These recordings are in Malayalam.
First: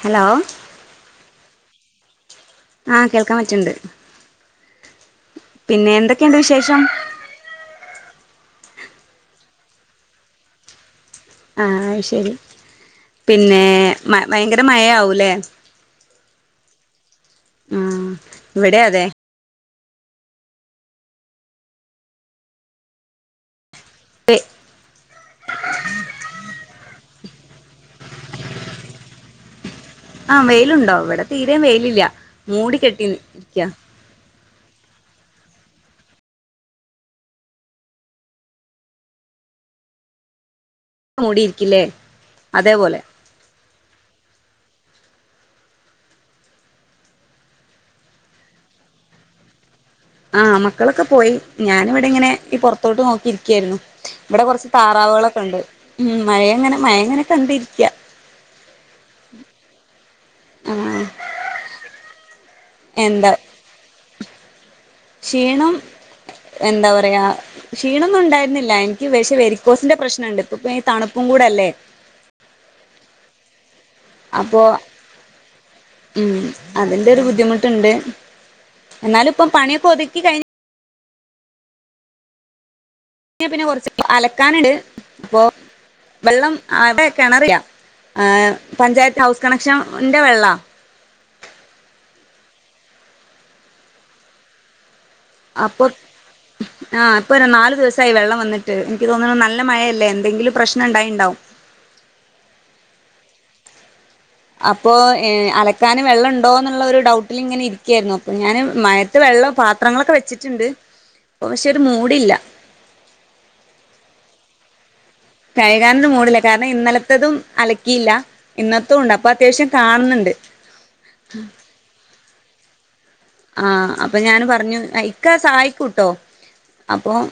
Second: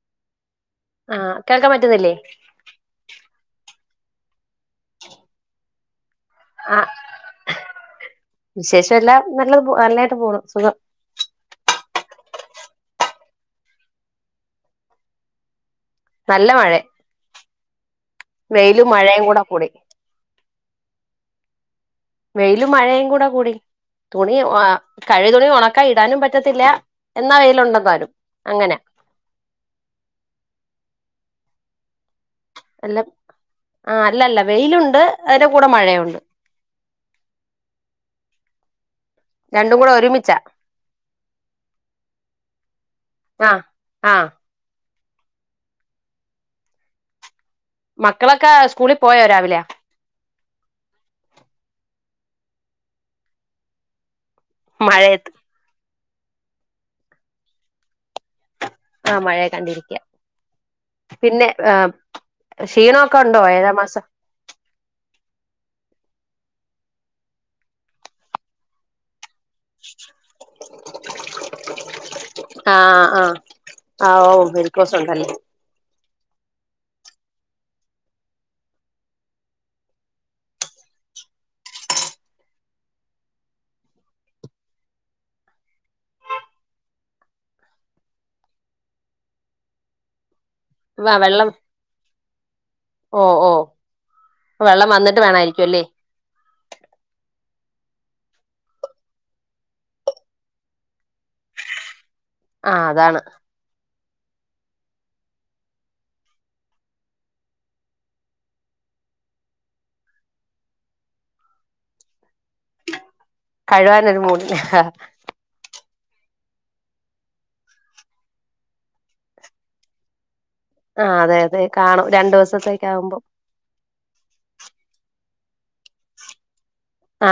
ഹലോ ആഹ് കേൾക്കാൻ പറ്റുന്നില്ലേ ആഹ് കേൾക്കാൻ പറ്റ്ണ്ട് പിന്നെ എന്ത് എന്ത് ക്കെ ണ്ട് വിശേഷം ആഹ് വിശേഷം എല്ലാം നല്ലത് നല്ല ആയിട്ട് പോണ് സുഖം ആഹ് ശരി പിന്നെ മ പയങ്കര മയയാവൂല്ലേ നല്ല മഴ ഇവിടെ വെയിലും അതെ മഴയും കൂടെ കൂടി വെയിലും മഴയും കൂടെ കൂടി തുണി വെ ഓ കഴുകിയ തുണി ഒണക്കാ ഇടാനും പറ്റത്തില്ല എന്നാ വെയ് ലൊണ്ടെന്താലും അങ്ങനെ ആഹ് വെയിലുണ്ടോ ഇവിടെ തീരേം വെയിലില്ല മൂടി അല്ല കെട്ടി നിക്ക്യാ ആഹ് അല്ലല്ല വെയിലുണ്ട് അതിന്റെ കൂടെ മഴയുണ്ട്. രണ്ടും കൂടെ ഒരുമിച്ചാ [unintelligible] മൂടിയിരിക്കില്ലേ അതേപോലെ ആഹ് ആഹ് മക്കളൊക്കെ സ്കൂളിൽ പോയോ രാവിലെ ആഹ് മക്കളൊക്കെ പോയി. ഞാനിവടങ്ങിനെ ഈ പൊറത്തോട്ട് നോക്കിയിരിക്കെന്നു. ഇവിടെ കുറച്ച് മഴയത്ത് താറാവെളൊക്കെ ഉണ്ട്. ഉം മഴ അങ്ങനെ മഴ എങ്ങനെ കണ്ടിരിക്കാ, ആഹ മഴയെ കണ്ടിരിക്കയ ആ പിന്നെ ഏഹ്, ക്ഷീണൊക്കെ എന്താ ഉണ്ടോ ഏഴാമാസം ക്ഷീണം എന്താ പറയാ ക്ഷീണൊന്നും ഉണ്ടായിരുന്നില്ല എനിക്ക് വി വെരിക്കോസിന്റെ പ്രശ്നുണ്ട് ഇപ്പം തണുപ്പും കൂടെല്ലേ? ആഹ് ആഹ് ആഹ് ഓഹ് വെരിക്കോസ് ഉണ്ടന്നെ ഉം അതിന്റെ ഒരു ബുദ്ധിമുട്ടുണ്ട്. എന്നാലിപ്പൊ പണിയൊക്കെ ഒതുക്കി കഴിഞ്ഞ പിന്നെ കുറച്ച് അലക്കാനിണ്ട്. അപ്പൊ വെള്ളം ഇവിടെ കിണറില, ഏഹ് പഞ്ചായത്ത് ഹൗസ് കണക്ഷ ന്റെ വെള്ളാ വ വെള്ളം [inaudible] ഓ ഓ, വെള്ളം വന്നി അപ്പൊ, ആഹ് ഇപ്പൊ രു നലു ദിവസ് സ്സായി വെള്ളം വന്നിട്ട്. എനിക്ക് തോന്നുന്നു നല്ല മഴയല്ലേ, എന്തെങ്കിലും പ്രശ്നം ഇണ്ടായിണ്ടാവും. ആഹ് അതാണ്. അപ്പൊ ഏഹ് അലക്കാനു വെള്ളണ്ടോ എന്നുള്ള ഒരു ഡൗട്ടില് ഇങ്ങനെ ഇരിക്കെർന്നു. അപ്പൊ ഞാന് മഴത്ത് വെള്ളം പാത്രങ്ങളൊക്കെ വെച്ചിട്ടുണ്ട്. ഇപ്പൊ പക്ഷെ ഒരു മൂടില്ല കഴുകാനൊരു മൂടില്ല. കഴുകാനൊന്നും മൂടില്ല. കാരണം ഇന്നലത്തതും അലക്കിയില്ല. ഇന്നത്തും ഉണ്ട് അപ്പൊ അത്യാവിശ്യം കാണുന്നുണ്ട് ആഹ് അതെയതെ കാണു രണ്ടു ദിവസ സപ്രേറ്റാവുമ്പോ ആഹ് അപ്പൊ ഞാൻ പറഞ്ഞു ഇക്ക സഹായിക്കൂട്ടോ അപ്പൊ ആ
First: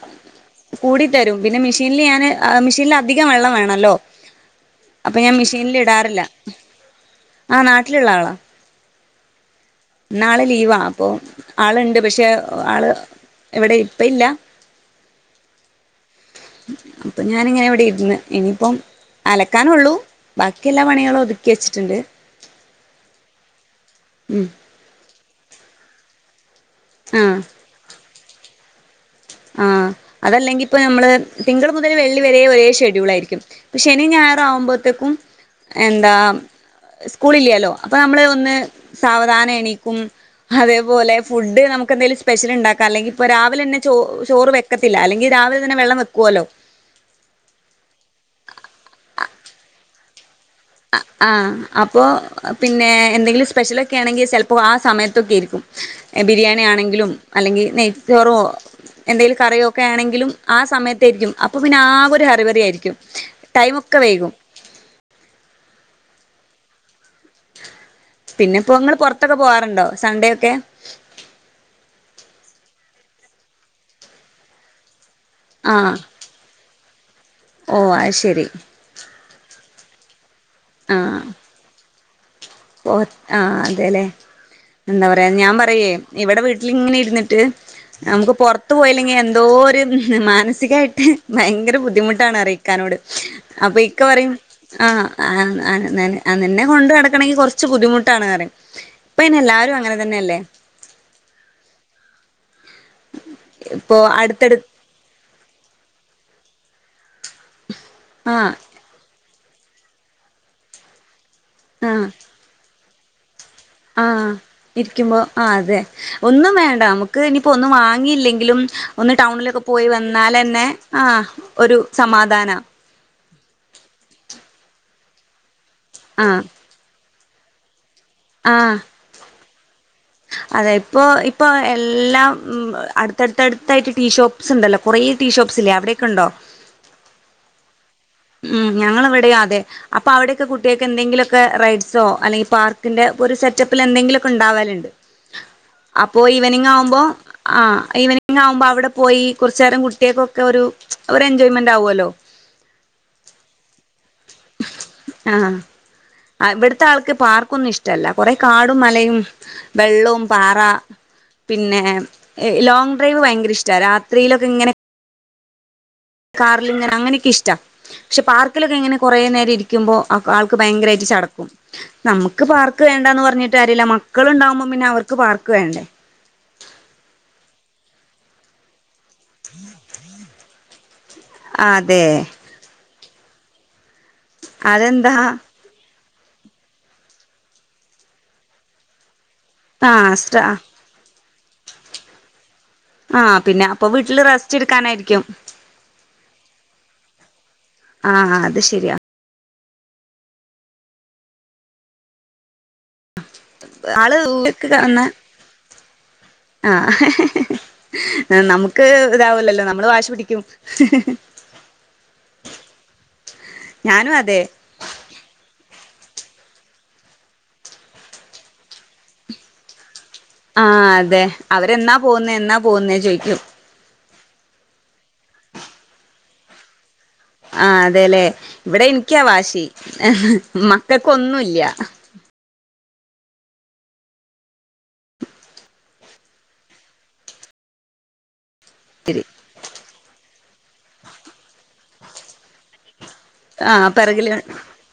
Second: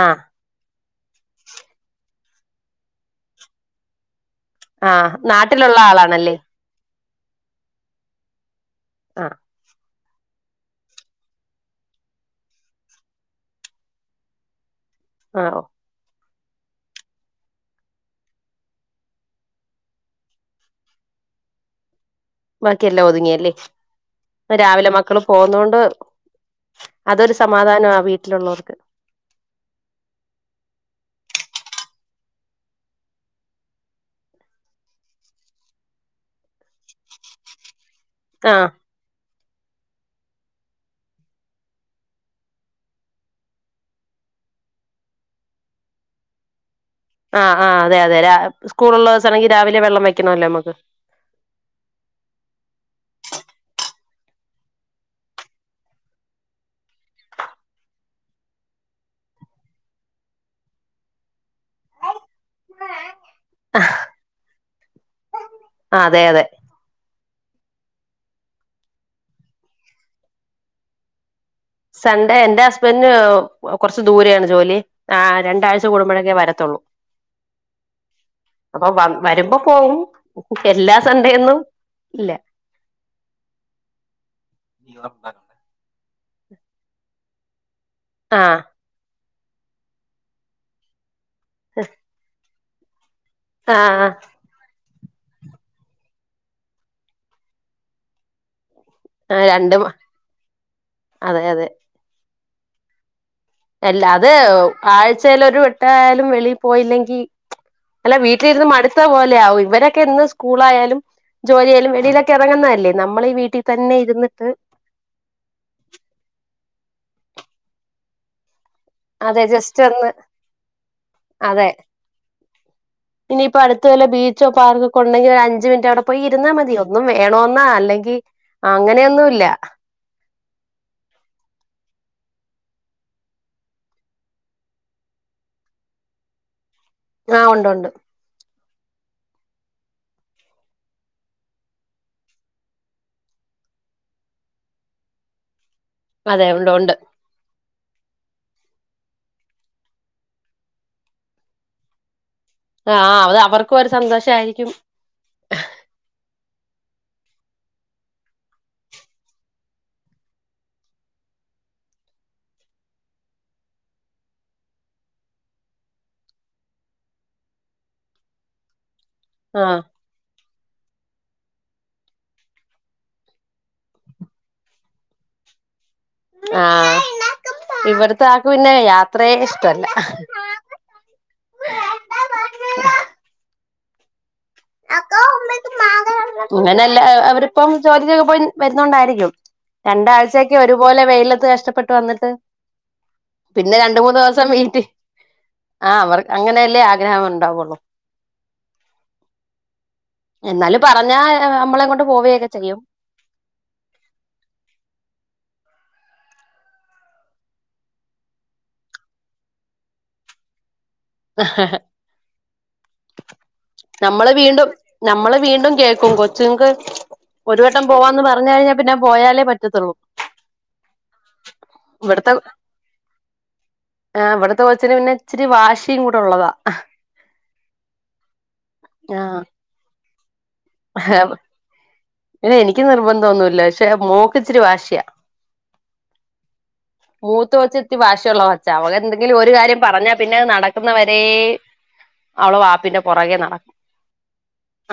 കൂടിത്തരും. പിന്നെ മിഷീനില് ഞാന് മിഷീനില് അധികം വെള്ളം വേണല്ലോ ആഹ് നാട്ടിലുള്ള ആളാണല്ലേ? ആ നാട്ടിലുള്ള ആളാ ആഹ്. നാളെ ലീവാ അപ്പൊ ആളുണ്ട് പക്ഷെ, ആള് ഇവിടെ ഇപ്പ ഇല്ല ആഹ് ഓ അപ്പൊ ഞാനിങ്ങനെ ഇവിടെ ഇര്ന്ന്. ഇനിയിപ്പം അലക്കാനൊള്ളു ബാക്കി എല്ലാ പണികളും ഒതുക്കി വെച്ചിട്ട്ണ്ട്. ബാക്കിയെല്ലാം ഒതുങ്ങിയല്ലേ, ഉം അപ്പോ രാവിലെ മക്കളെ പോന്നോണ്ട് അതൊരു സമാധാന ആ വീട്ടിലുള്ളവർക്ക് ആ അതല്ലെങ്കിപ്പ നമ്മള് തിങ്കള് മുതൽ വെള്ളി വരെ ഒരേ ഷെഡ്യൂളായിരിക്കും. പക്ഷെ ശനി ഞായറാകുമ്പോത്തേക്കും എന്താ സ്കൂൾ ഇല്ലല്ലോ അപ്പൊ നമ്മള് ആ ഒന്ന് സാവധാനെ നീക്കും, അതെ പോലെ ഫുഡ്ഡ് ഞമ്മക്കെന്തേലും സ്പെഷ്യൽണ്ടാക്ക അല്ലെങ്കിൽപ്പോ രാവിലെന്നെ ചോറ് ചോറ് വെക്കത്തില്ല അല്ലെങ്കിൽ രാവിലെ തന്നെ വെള്ളം വെക്കുവല്ലോ ആഹ് ആ അതെ അതെ, സ്കൂളുള്ള ദിവസാണെങ്കിൽ രാവിലെ വെള്ളം വെക്ക ആഹ് അപ്പോ പിന്നെ എന്തെങ്കിലും സ്പെഷ്യലൊക്കെ ആണെങ്കിൽ ചിലപ്പോൾ ആ സമയത്തൊക്കെയിരിക്കും ബിരിയാണി ആണെങ്കിലും അല്ലെങ്കി നെയ്ച്ചോറോ എന്തെങ്കിലും കറിയോ ഒക്കെ ആണെങ്കിലും ആ സമയത്തായിരിക്കും അപ്പ പിന്നെ ആകെ ഒരു ഹറി ബറി യയിരിക്കും ടൈം ഒക്കെ വൈകും ആ അതെ അതെ പിന്നെ ഇപ്പോ ഇങ്ങള് പൊറത്തൊക്കെ പോവാറുണ്ടോ സൺഡേ ഒക്കെ? സൺഡേ എൻ്റെ ഹസ്ബൻഡിന് കൊറച്ച് ദൂരെയാണ് ജോലി ആ രണ്ടാഴ്ച്ച ആഹ് കൂടുമ്പോഴൊക്കേ വരത്തുള്ളൂ ഓ അത് ശരി വരുമ്പ പോവും എല്ലാ ആഹ് സൺഡേ ഒന്നും ഇല്ല ഓ ആ അതേലെ എന്താ പറയാ ഞാൻ പറയുവേ ഇവിടെ വീട്ടിലിങ്ങനെ ഇരുന്നിട്ട് നമുക്ക് ആ പൊറത്ത് പോയില്ലെങ്കിൽ എ ന്തോ ഒരു മാനസികായിട്ട് ഭയങ്കര ബുദ്ധിമുട്ടാണ് [unintelligible] ഇക്കാനോട് അപ്പോ ഇക്ക ആഹ് പറയും ആ നിന്നെ കൊണ്ട് നടക്കണമെങ്കി കൊറ ച്ചു ബുദ്ധിമുട്ടാണ് പറിം ഇപ്പന്നെ ആഹ് എല്ലാരും രണ്ടും അങ്ങനെ തന്നെയല്ലേ അതെ അതെ ഇപ്പൊ അല്ല അത് അടുത്തടു ആഴ്ചയിൽ ഒരു വട്ടായാലും വെളി പോയില്ലെങ്കി അല്ല ആഹ് വീട്ടിലിരുന്ന് മടുത്ത പോ ലാവും ഇവരൊക്കെ എന്നും സ്കൂളായാലും ജോലിയായാലും വെളിയിലൊക്കേ എറങ്ങുന്നതല്ലേ നമ്മള് ഈ വീട്ടിൽ തന്നെ ആ ഇരുന്നിട്ട് ഇരിക്കുമ്പോ ആ അതെ ഒന്നും വേ ണ്ട നമുക്ക് ഇനിയിപ്പോ ഒന്നും വാങ്ങിയില്ലെങ്കിലും ഒന്ന് അതെ ടൗണിലൊക്കെ ജസ്റ്റ് പോയി ഒന്ന് വന്നാലന്നെ ആ അതെ ഒരു സമാധാനാ ക്കൊണ്ടെങ്കിൽ ഒരു അഞ്ച് മിനിറ്റ് റ്റവിടെ പോയി ഇരുന്നാ മതി ഒന്നും വേണോന്ന അല്ലെങ്കി ൽ ആഹ് അങ്ങനെയൊന്നും ഇല്ല അതെ ഇപ്പൊ ഇപ്പൊ എല്ലാം ഉം അടുത്തടുത്തടുത്തായിട്ട് ടീഷോപ്സ് ഉണ്ടല്ലോ കൊറേ ടീഷോപ്സ് ഇല്ലേ അവിടെക്കെ ഉണ്ടോ? ആ ഒണ്ടൊണ്ട് ഉം ഞങ്ങളെവിടെയും അതെ അപ്പൊ അവിടെയൊക്കെ കുട്ടികൾക്ക് എന്തെങ്കിലുമൊക്കെ റൈഡ്സോ അല്ലെങ്കിൽ പാർക്കിന്റെ ഒരു സെറ്റപ്പില് എന്തെങ്കിലുമൊക്കെ ഇണ്ടാവല്ണ്ട്. അപ്പൊ അതെ ഈവനിങ് ഉണ്ട് ഉണ്ട് ആവുമ്പോ ആ ഈവനിങ് ആവുമ്പോ അവിടെ പോയി കൊറച്ച് നേരം കുട്ടികൾക്കൊക്കെ ഒരു ഒരു എൻജോയ്മെന്റ് ആവൂല്ലോ. ആ അത് അവർ ക്ക് ഒരു സന്തോഷമായിരിക്കും അ ഇവിടുത്തെ ആൾക്ക് പാർക്കൊന്നും ഇഷ്ടമല്ല കുറെ കാടും മലയും വെള്ളവും പാറ പിന്നെ ലോങ് ഡ്രൈവ് ഭയങ്കര ഇഷ്ടാ രാത്രിയിലൊക്കെ ഇങ്ങനെ കാറിലിങ്ങനെ അങ്ങനെയൊക്കെ ഇഷ്ടാ പക്ഷേ പാർക്കിലൊക്കെയി ങ്ങനെ കുറേ നേരം ആഹ് ഇരിക്കുമ്പോൾ ആ ആൾക്ക് ക്ക് ഭയങ്കരമായിട്ട് ചടക്കും നമുക്ക് പാർക്ക് വേണ്ടാന്ന് പറഞ്ഞിട്ട് കാര്യല്ല മക്കളുണ്ടാവുമ്പോം പിന്നെ അവർക്ക് പാർക്ക് വേണ്ടേ ആ ഇവിടത്തെ ആക്ക് പിന്നെ യാത് ത്രേ ഇഷ്ടല്ല അതെ അതെന്താ അങ്ങനെല്ല അവരിപ്പം ജോലിക്കൊക്കെ പോയി വരുന്നോണ്ടായിരിക്കും ആഹ് സ്ട്ര രണ്ടാഴ്ച്ചയൊക്കെ ഒരുപോലെ വെയിലത്ത് ത്ത് കഷ്ടപ്പെട്ട് വന്നിട്ട് ആഹ് പിന്നെ അപ്പൊ രണ്ട് മൂന്ന് വീട്ടില് ദിവസം റെസ്റ്റ് വീട്ടിൽ എടുക്കാനായിരിക്കും ആ അവർക്ക് അങ്ങനല്ലേ ആഗ്രഹം ഒണ്ടാവൊള്ളു ആഹ് അത് ശരിയാ എന്നാലും പറഞ്ഞാ നമ്മളെം കൊണ്ട് പോവയൊക്കെ ചെയ്യും ആള് വീട്ടിത്തന്നെ ആ നമുക്ക് ഇതാവിലല്ലോ നമ്മള് വാശി പിടിക്കും ആഹ് ഹ്‌ ഞാനും നമ്മള് അതെ വീണ്ടും നമ്മള് വീണ്ടും കേ ക്കും കൊച്ചുങ്ങക്ക് ഒരു വട്ടം പോവാന്ന് പറഞ്ഞ് കഴിഞ്ഞാൽ പിന്നെ പോയാലേ പറ്റത്തൊള്ളൂ. ആ അതെ അവര് എന്നാ പോന്നെ എന്നാ പോന്നെ ചോയിക്കും. ആ ഇവിടത്തെ കൊച്ചിന് പിന്നെ ഇച്ചിരി വാശിയും കൂടെ ഒള്ളതാ ആ അതെല്ലെ ഇവിടെ എനിക്കാ വാശി. ഏ ഹ് മക്കൾക്കൊന്നുംല്ല ക്ക് നിർബന്ധം ഒന്നൂല്ല പക്ഷേ മോൾക്ക് ഇച്ചിരി വാശിയാ മൂത്തകൊച്ച് ഇച്ചിരി വാശിയുള്ളതാ. ച്ചാ അവളെന്തെങ്കിലും ഒരു കാര്യം പറഞ്ഞാ പിന്നെ നട ക്കുന്നവരേയും അവള് വാപ്പിന്റെ പുറകെ നടക്കും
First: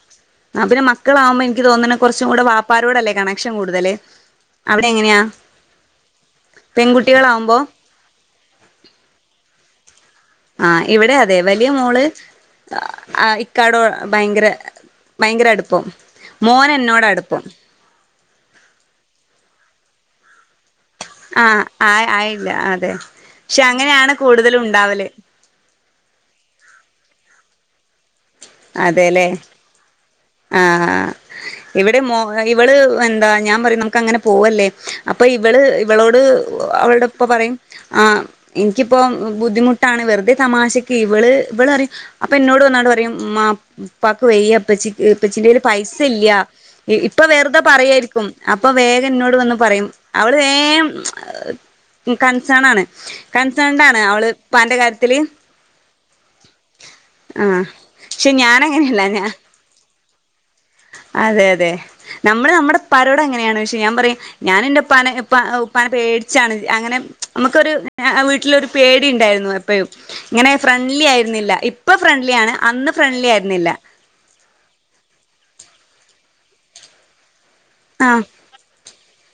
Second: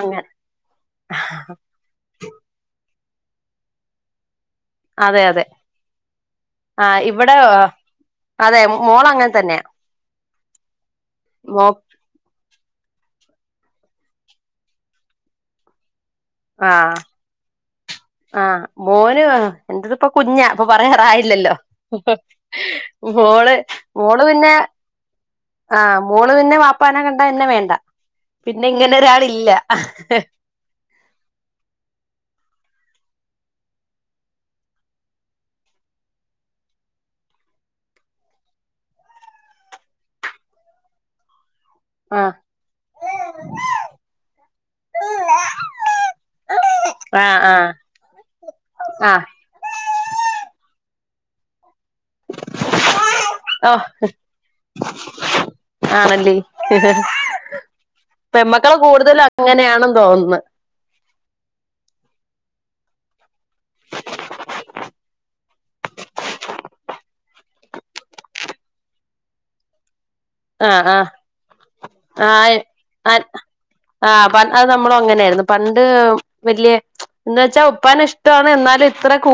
അങ്ങനെ ആ പിന്നെ മക്കളാവുമ്പോ എനിക്ക് തോന്നണെ കൊറച്ചുകൂടെ വാപ്പാ നോടല്ലേ കണക്ഷൻ കൂടുതല്. അവിടെ എങ്ങനെയാ അതെ അതെ ആ ഇവിടെ പെൺകുട്ടികളാവുമ്പോ ആ അതെ മോളങ്ങനെ തന്നെയാ. ആ ഇവിടെ അതെ മോ വലിയ മോള് ആ ഇക്കാടോ ഭയ്ങ്കര ഭയ്ങ്കര അടുപ്പം മോൻ ആ എന്നോട അടുപ്പം ആ മോന് എന്റെതിപ്പ കുഞ്ഞാ പ്പൊ പറയാറായില്ലല്ലോ ആഹ് ആ ആയില്ല അതെ മോള് പക്ഷെ അങ്ങനെയാണ് മോള് പിന്നെ കൂടുതലും ഉണ്ടാവല് ആഹ് മോള് പിന്നെ വാപ്പാനെ കണ്ട എന്നെ വേണ്ട പിന്നെ ഇങ്ങനെ അതെല്ലേ ഒരാളില്ല ആഹ് ഇവിടെ മോ ഇവള് എന്താ ഞാൻ പറയും നമുക്ക് അങ്ങനെ പോവല്ലേ അപ്പൊ ഇവള് ഇവളോട് അവളടെ ഇപ്പ പറയും ആ എനിക്കിപ്പോ ബുദ്ധിമുട്ടാണ് വെറുതെ തമാശക്ക് ഇവള് ഇവള് പറയും ആ അപ്പൊ എന്നോട് വന്നാണ്ട് പറയും മ്മാ ഉപ്പാക്ക് വയ്യ ഉപ്പച്ചി ഇപ്പച്ചിന്റെല് പൈസ ഇല്ല്യാ ഇ ഇപ്പ ആ ആ വെറുതെ പറയായിരിക്കും അപ്പൊ ആ വേഗന്നോട് വന്ന് പറയും അവള് വേ [unintelligible] കൺസേൺ ആണ് ഓ കൺസേണ്ട് ആണ് അവള് പ്പാന്റെ കാര്യത്തില് ആണല്ലേ ആ ക്ഷെ ഞാൻ പെമ്മക്കള് അങ്ങനെയല്ല കൂടുതലും ഞാ അങ്ങനെയാണെന്ന് തോന്നുന്നു അതെ അതെ ന- മ്മള് നമ്മടെ ഇപ്പാരോടങ്ങ നെയാണ് ക്ഷെ ഞാൻ പറിം ഞാൻ എന്റെ ഉപ്പാനെ ഉപ്പ ഉപ്പാനെ പേടിച്ചാണ് അങ്ങനെ മ്മ്ക്കൊരു ആ ആ വീട്ടിലൊരു പേടി ഇണ്ടായിരുന്നു എപ്പെഴും ഇങ്ങനെ ആഹ് ഫ്രണ്ട്ലി ആയിരുന്നില്ല ഇപ്പൊ ഫ്രണ്ട്ലി ആണ് ആഹ് അന്ന് ഫ്രണ്ട്ലി ആയിരുന്നില്ല മ്മളും അങ്ങനെയായിരുന്നു പണ്ട് വല്യ എന്ന്ച്ചാ ഉപ്പനെ ഇഷ്ടാണ് എന്നാല് ത്ര കൂ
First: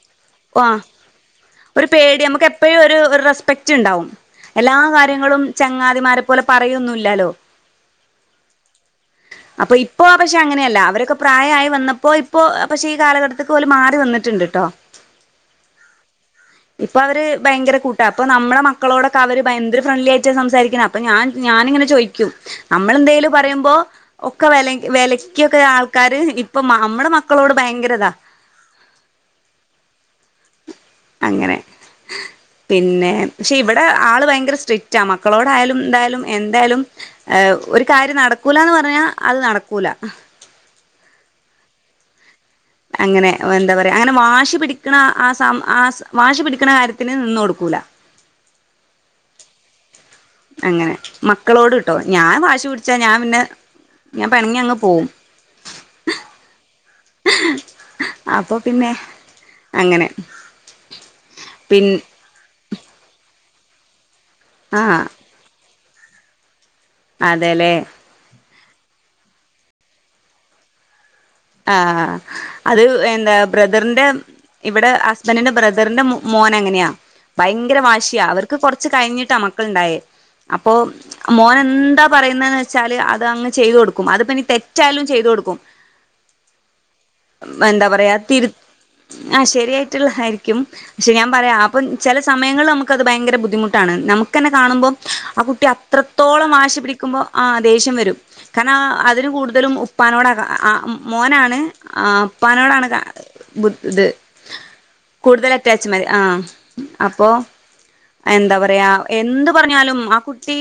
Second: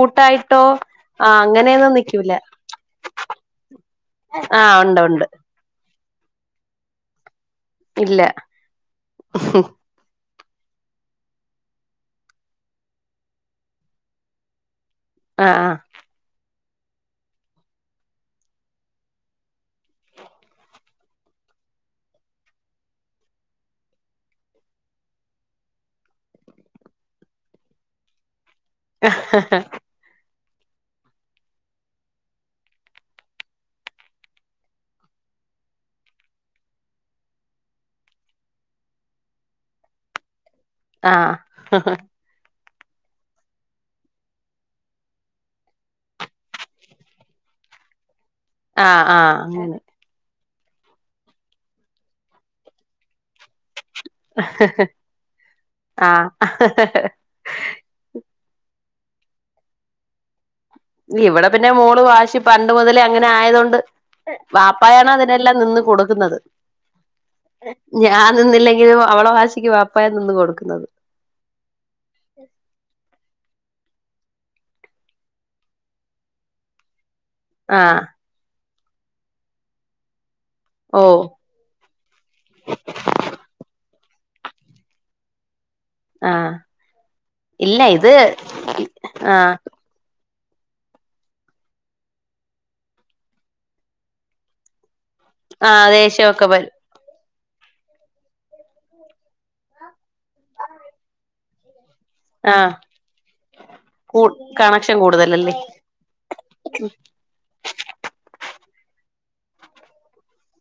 ആ ഒരു പേടി നിക്കൂല നമുക്ക് എപ്പഴും ഒരു ഒരു റെസ്പെക്റ്റ് ണ്ടാവും ആഹ് എല്ലാ ഉണ്ട് ഉണ്ട് കാര്യങ്ങളും ചങ്ങാതിമാരെ പോലെ പറയൊന്നുല്ലാല്ലോ ഇല്ല അപ്പൊ ഇപ്പൊ പ്പൊ പക്ഷെ അങ്ങനെയല്ല അവരൊക്കെ പ്രായയായി വന്നപ്പോ ഇപ്പോ പക്ഷെ ഈ കാലഘട്ടത്തിക്ക് ഓല് മാറി വന്നിട്ട്ണ്ട് ട്ടോ ആ ആ ഇപ്പൊ അവര് ഭയങ്കര കൂട്ടാ ഇപ്പൊ നമ്മളെ മക്കളോടൊക്കെ അവര് ഭ എന്തൊരു ഫ്രണ്ട്ലി ആയിട്ടാ സംസാരിക്കണ അപ്പൊ ഞാൻ ഞാനിങ്ങനെ ചോയ്ക്കും നമ്മളെന്തേലും പറയുമ്പോ ഒക്ക വെല വെലക്കിക്കൊക്കെ ആൾക്കാര് ഇപ്പൊ മ നമ്മടെ മക്കളോട് ഭയങ്കരതാ ഹഹഹ അങ്ങനെ പിന്നെ ക്ഷെ ഇവിടെ ആള് ഭയങ്കര സ്ട്രിക്റ്റാ മക്കളോടായാലും ന്തായാലും എന്തായാലും ഏഹ് ഒരു കാര്യം നടക്കൂലന്ന് പറഞ്ഞാ അത് നടക്കൂല ആഹ് അങ്ങനെ എന്താ പറയാ അങ്ങനെ വാശി പിടിക്കണ ആ ആ സാ ആ വാശി പിടിക്കണ കാര്യത്തിന് നിന്ന് കൊടുക്കൂല അ ആഹ് അങ്ങനെ അങ്ങനെ മക്കളോട് ട്ടോ ഞാൻ വാശി ഞാൻ പിണങ്ങി അങ്ങ് പോവും ആഹ് അങ്ങനെ ഇവിടെ പിന്നെ പിൻ മോള് വാശി പൻ ണ്ട് മുതലേ അങ്ങനെ ആയതൊണ്ട് വാപ്പായാണ് അതിനെല്ലാം നിന്ന് കൊടുക്കുന്നത് അതെ ലെ ഞാൻ നിന്നില്ലെങ്കിലും അവളെ വാശിക്ക് വാപ്പായ നിന്ന് കൊടുക്കുന്നത് ആഹ അത് എന്താ ബ്രദറിന്റെ ഇവിടെ ഹസ്ബന്റിന്റെ ബ്രദറിന്റെ മോനങ്ങനെയാ ഭയങ്കര ആഹ് വാശിയ അവർക്ക് കൊർ ച്ച് കഴിഞ്ഞിട്ട മക്കള്ണ്ടായേ അപ്പൊ ഓ മോനെന്താ പറയുന്നേന്ന് വെച്ചാല് അത് അങ്ങ് ചെയ്ത് കൊടുക്കും അത്പ്പനി തെറ്റായാലും ചെയ്ത് കൊടുക്കും കും ആഹ് ഇല്ല എന്താ ഇത് പറയാ തിരു ആഹ ആഹ് ശരിയായിട്ടുള്ള ആയിറി ക്യും പക്ഷെ ഞാൻ പറയാ അപ്പം ചില സമയങ്ങളില് നമുക്കത് ഭയങ്കര ബുദ്ധിമുട്ടാണ് നമുക്കന്നെ കാണുമ്പോ ആ കുട്ടി ആഹ് ദേഷ്യമൊക്കെ അത്രത്തോളം വരും വാശി പിടിക്കുമ്പോ ആ ദേഷ്യം വരും കാരണം അതിന് കൂടുതലും ഉപ്പാനോടാ കാ മം മോനാണ് ആ ആഹ് ഉപ്പാനോടാണ് കാ ബു ത് കൂ കണക്ഷൻ കൂടുതൽ കൂടുതലല്ലേ അറ്റാച്ച് മ ആ അപ്പോ എന്താ പറയാ എന്തുപറഞ്ഞാലും ആ കുട്ടി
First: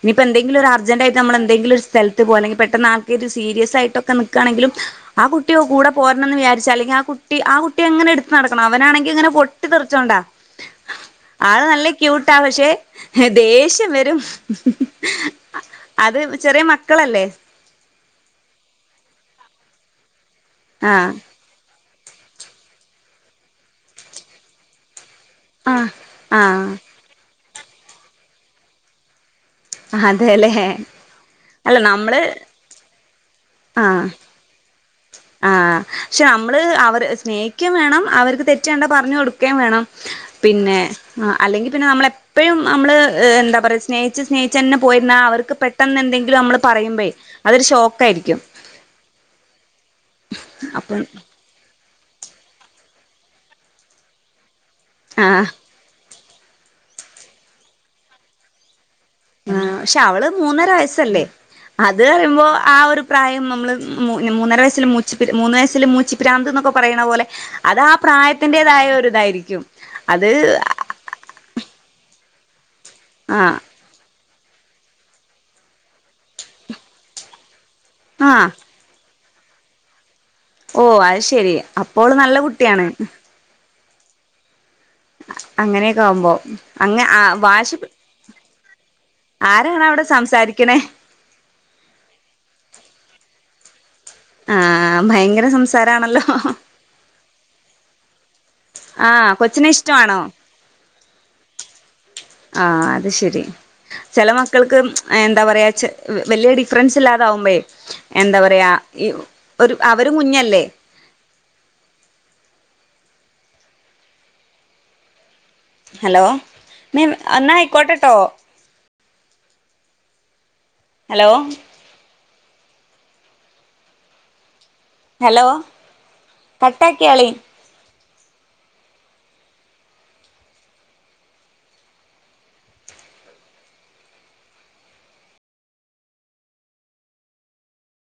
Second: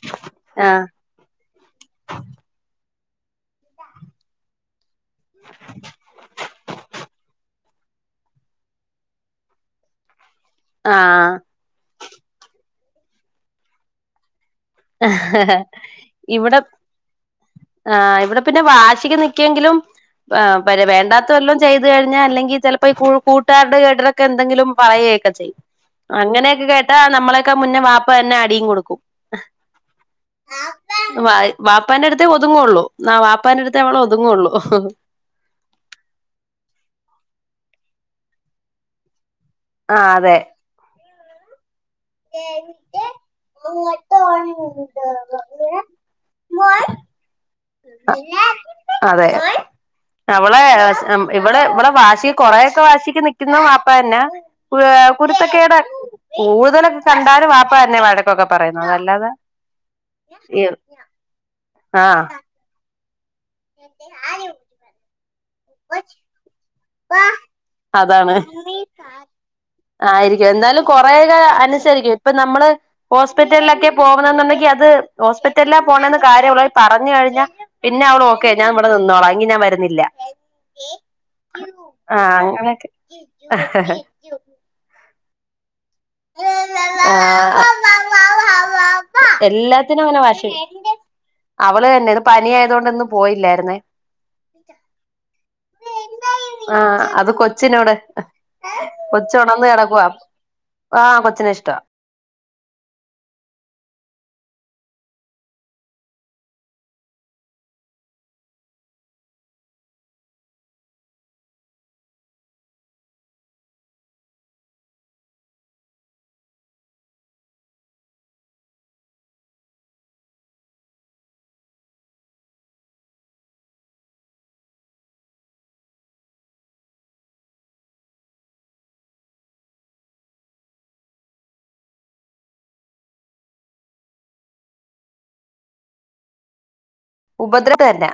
ഇനിയിപ്പോ എന്തെങ്കിലൊരു ആഹ് അർജന്റായിട്ട് നമ്മളെന്തെങ്കിലൊരു സ്ഥലത് പെട്ടന്ന് ആൾക്കൊരു സീരിയസ് ആയിട്ടൊക്കെ നിക്കാണെങ്കിലും ആ കുട്ടിയോ കൂടെ പോരണന്ന് വിചാരിച്ച അല്ലെങ്കിൽ ആ കുട്ടി ആ ട്ടി അങ്ങനെ എടുത്ത് നടക്കണം അവനാണെങ്ങി ഇങ്ങനെ പൊട്ടി തെറിച്ചോണ്ടാ ആഹ് ആള് നല്ല ക്യൂട്ട പക്ഷേ ദേഷ്യം വരും അത് ഇവിടെ ചെറിയ മക്കളല്ലേ ആഹ ഇവിടെ പിന്നെ വാശിക് നിക്കെങ്കിലും ആ പര ആഹ് വേണ്ടാത്തല്ലോം ചെയ്ത ത് കഴിഞ്ഞാ അല്ലെങ്കി ചെലപ്പോ ഈ കൂ കൂട്ടുകാരുടെ ഇടക്ക് എന്തെങ്കിലും പറയ കെ ചെയും ആഹ് അങ്ങനെയൊക്കെ ആഹ് കേട്ടാ നമ്മളെ ക്കെ മുന്നേ വാപ്പ തന്നെ അടിയും കൊടുക്കും അതെല്ലേ വ അല്ല വാപ്പാന്റെ നമ്മള് അടുത്തേ ഒതുങ്ങുള്ളൂ ന വ പ്പാന്റെ അടുത്തേ അവൾ ഒതുങ്ങുള്ളൂ ആ പക്ഷെ നമ്മൾ അവര് സ്നേ ക്ക് വേണം അവർക്ക് തെറ്റ് കണ്ടാൽ പറഞ്ഞു കൊടുക്കും. ക്ക വേണം ആഹ് അതെ പിന്നെ അല്ലെങ്കിൽ പിന്നെ നമ്മൾ എപ്പോഴും നമ്മൾ എന്താ പറയാ സ്നേഹിച്ച് സ്നേഹിച്ചു തന്നെ പോയിരുന്ന അവർക്ക് പെട്ടെന്ന് എന്തെങ്കിലും നമ്മൾ പറയുമ്പേ അതൊരു ഷോക്കായിരിക്കും അതെ അവളെ അപ്പം ഇവിളെ ഇവിളെ വാശി കൊറേയൊക്കെ വാശിക്ക് നിക്കുന്ന ബാപ്പ തന്നെ കുര് ആഹ് കുരുത്തക്കേടാ കൂടുതലൊക്കെ കണ്ടാലും ബാപ്പ തന്നെ വഴക്കൊക്കെ പറയും. ആ പക്ഷെ അവൾ മൂന്നര വയസല്ലേ അത് ആഹ് പറയുമ്പോൾ ആ ഒരു പ്രായം നമ്മൾ മൂന്നര വയസ്സിൽ മൂച്ചി പ്രാ മൂന്നര വയസ്സിൽ മൂച്ചിപ്പ്രാന്ത് എന്നൊക്കെ പറയണ പോലെ അത് ആ അതാണ് പ്രായത്തിൻ്റെതായ ഒരു ഇതായിരിക്കും അത് ആയിരിക്കും എന്തായാലും കൊറെയൊക്കെ അനുസരിക്കും ഇപ്പൊ നമ്മള് ആഹ് ഹോസ്പിറ്റലിലൊക്കെ പോ പോവുന്നുണ്ടെങ്കിൽ അത് ഹോസ്പിറ്റലിലാ പോണത് കാര്യമായി പറഞ്ഞു കഴിഞ്ഞാൽ പിന്നെ അവൾ ഓ ആഹ് നിന്നോളാം എങ്കിൽ ഞാൻ വരുന്നില്ല ഓ അത് ശരി അപ്പോൾ ആഹ് നല്ല കുട്ടിയാണ്. അങ്ങനെയൊക്കെ [inaudible] അങ്ങനെ ക്ക ആവുമ്പോ അങ്ങെ ആ ആഹ് വാശി ആരാണ് അവിടെ എല്ലാത്തിനും അങ്ങനെ വാശി സംസാരിക്കണേ പിടിക്കും ക്കിട്ടുന്നെ ആ ഭയങ്കര സംസാരം ആണല്ലോ ഹ ഹ ആഹ് അത് [inaudible] ആ കൊച്ചിനെ ഇഷ്ടമാണോ ആ കൊച്ചിനെ ഇഷ്ട വാ ആഹ് അത് ശരി ചെല മക്കൾക്ക് എന്താ പറയാ വലിയ ഡിഫറൻസ് ഇല്ലാതാവുമ്പേ എന്താ പറയാ ഈ ഒരു അവരും കുഞ്ഞല്ലേ ഹലോ എന്നായിക്കോട്ടട്ടോ ഹലോ ഹലോ കട്ടാക്ക്യാളി ഉപദ്ര [unintelligible] ന്നാ